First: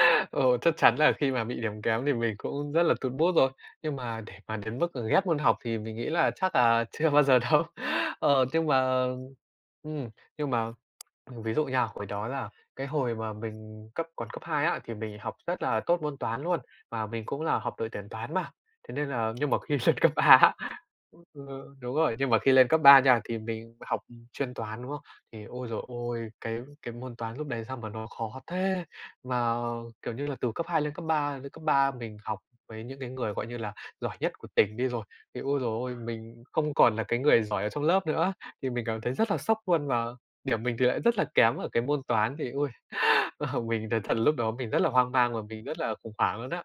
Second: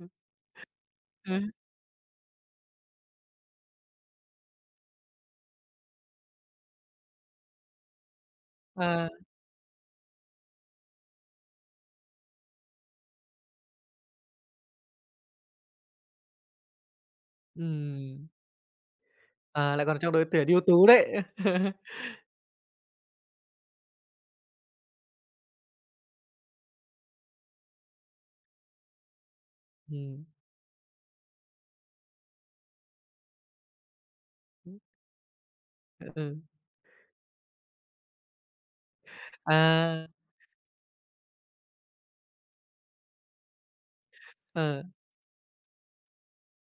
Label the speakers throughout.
Speaker 1: Ừm.
Speaker 2: Ờ, chắc chắn là khi mà
Speaker 1: Ừm.
Speaker 2: bị điểm kém thì mình cũng rất là tụt mood rồi, nhưng mà để mà đến mức ghét môn học thì mình nghĩ là chắc là chưa bao giờ đâu. Ờ, nhưng mà
Speaker 1: À.
Speaker 2: ừm, nhưng mà mình ví dụ nha, hồi đó là cái hồi mà mình cấp còn cấp 2 á, thì mình học rất là tốt môn toán luôn, và mình cũng là học đội tuyển
Speaker 1: Ừm.
Speaker 2: toán mà. Thế nên là nhưng mà
Speaker 1: À,
Speaker 2: khi
Speaker 1: lại
Speaker 2: lên
Speaker 1: còn trong
Speaker 2: cấp 3
Speaker 1: đội tuyển
Speaker 2: á
Speaker 1: ưu tú đấy.
Speaker 2: ơ, đúng rồi, nhưng mà khi lên cấp 3 nha, thì mình học chuyên toán, đúng không? Thì, ôi giời ôi, cái cái môn toán lúc đấy sao mà nó khó thế, mà, kiểu
Speaker 1: Ừm.
Speaker 2: như là, từ cấp 2 lên cấp 3, lên cấp 3 mình học với những cái người, gọi như là, giỏi nhất của tỉnh
Speaker 1: Ừm.
Speaker 2: đi rồi, thì, ôi giời ơi,
Speaker 1: Ừ.
Speaker 2: mình không còn là cái người giỏi ở trong lớp nữa. Thì mình cảm thấy rất là sốc luôn và
Speaker 1: À.
Speaker 2: điểm mình thì lại rất là kém ở cái môn toán, thì, ôi, ờ, mình nói thật lúc đó mình rất
Speaker 1: Ờ.
Speaker 2: là hoang mang và mình rất là khủng hoảng luôn á.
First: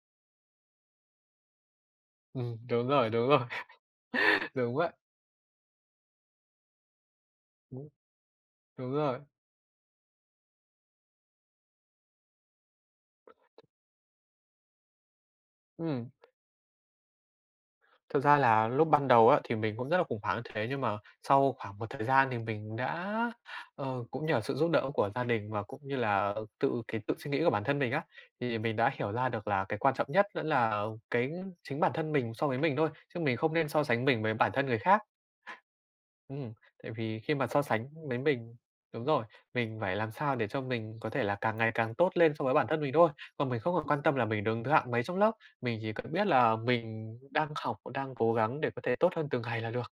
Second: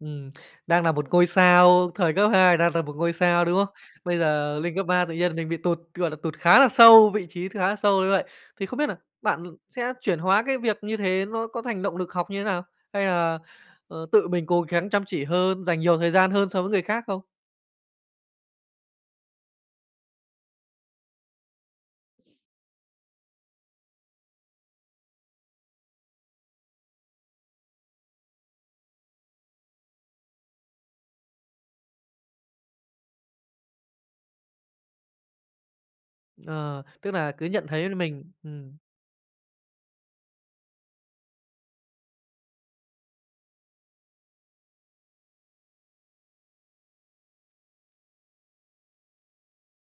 Speaker 1: Ừm, đang nà một ngôi sao, thời cấp 2
Speaker 2: Ừm,
Speaker 1: đang là
Speaker 2: đúng
Speaker 1: một
Speaker 2: rồi,
Speaker 1: ngôi
Speaker 2: đúng rồi,
Speaker 1: sao, đúng không? Bây giờ
Speaker 2: đúng
Speaker 1: lên cấp
Speaker 2: vậy.
Speaker 1: 3 tự nhiên mình bị tụt, gọi là, tụt khá là sâu, vị trí khá là
Speaker 2: [unintelligible]
Speaker 1: sâu như vậy. Thì không biết
Speaker 2: Đúng
Speaker 1: nà
Speaker 2: rồi.
Speaker 1: bạn sẽ chuyển hóa cái việc như thế nó có thành động lực học như thế nào, hay là, ờ, tự mình cố gắng chăm chỉ hơn, dành nhiều
Speaker 2: Ừm.
Speaker 1: thời gian hơn so với người khác không?
Speaker 2: Thực ra là lúc ban đầu á, thì mình cũng rất là khủng hoảng, thế nhưng mà sau khoảng một thời gian thì mình đã ờ, cũng nhờ sự giúp đỡ của gia đình và cũng như là tự cái tự suy nghĩ của bản thân mình á, thì mình đã hiểu ra được là cái quan trọng nhất vẫn là cái chính bản thân mình so với mình thôi, chứ mình không nên so sánh mình với bản thân người khác. Ừm,
Speaker 1: Ờ,
Speaker 2: tại
Speaker 1: tức
Speaker 2: vì
Speaker 1: nà
Speaker 2: khi
Speaker 1: cứ
Speaker 2: mà so
Speaker 1: nhận
Speaker 2: sánh
Speaker 1: thấy
Speaker 2: với
Speaker 1: mình
Speaker 2: mình
Speaker 1: ừm.
Speaker 2: đúng rồi, mình phải làm sao để cho mình có thể là càng ngày càng tốt lên so với bản thân mình thôi. Còn mình không còn quan tâm là mình đứng thứ hạng mấy trong lớp, mình chỉ cần biết là mình đang học, và đang cố gắng để có thể tốt hơn từng ngày là được.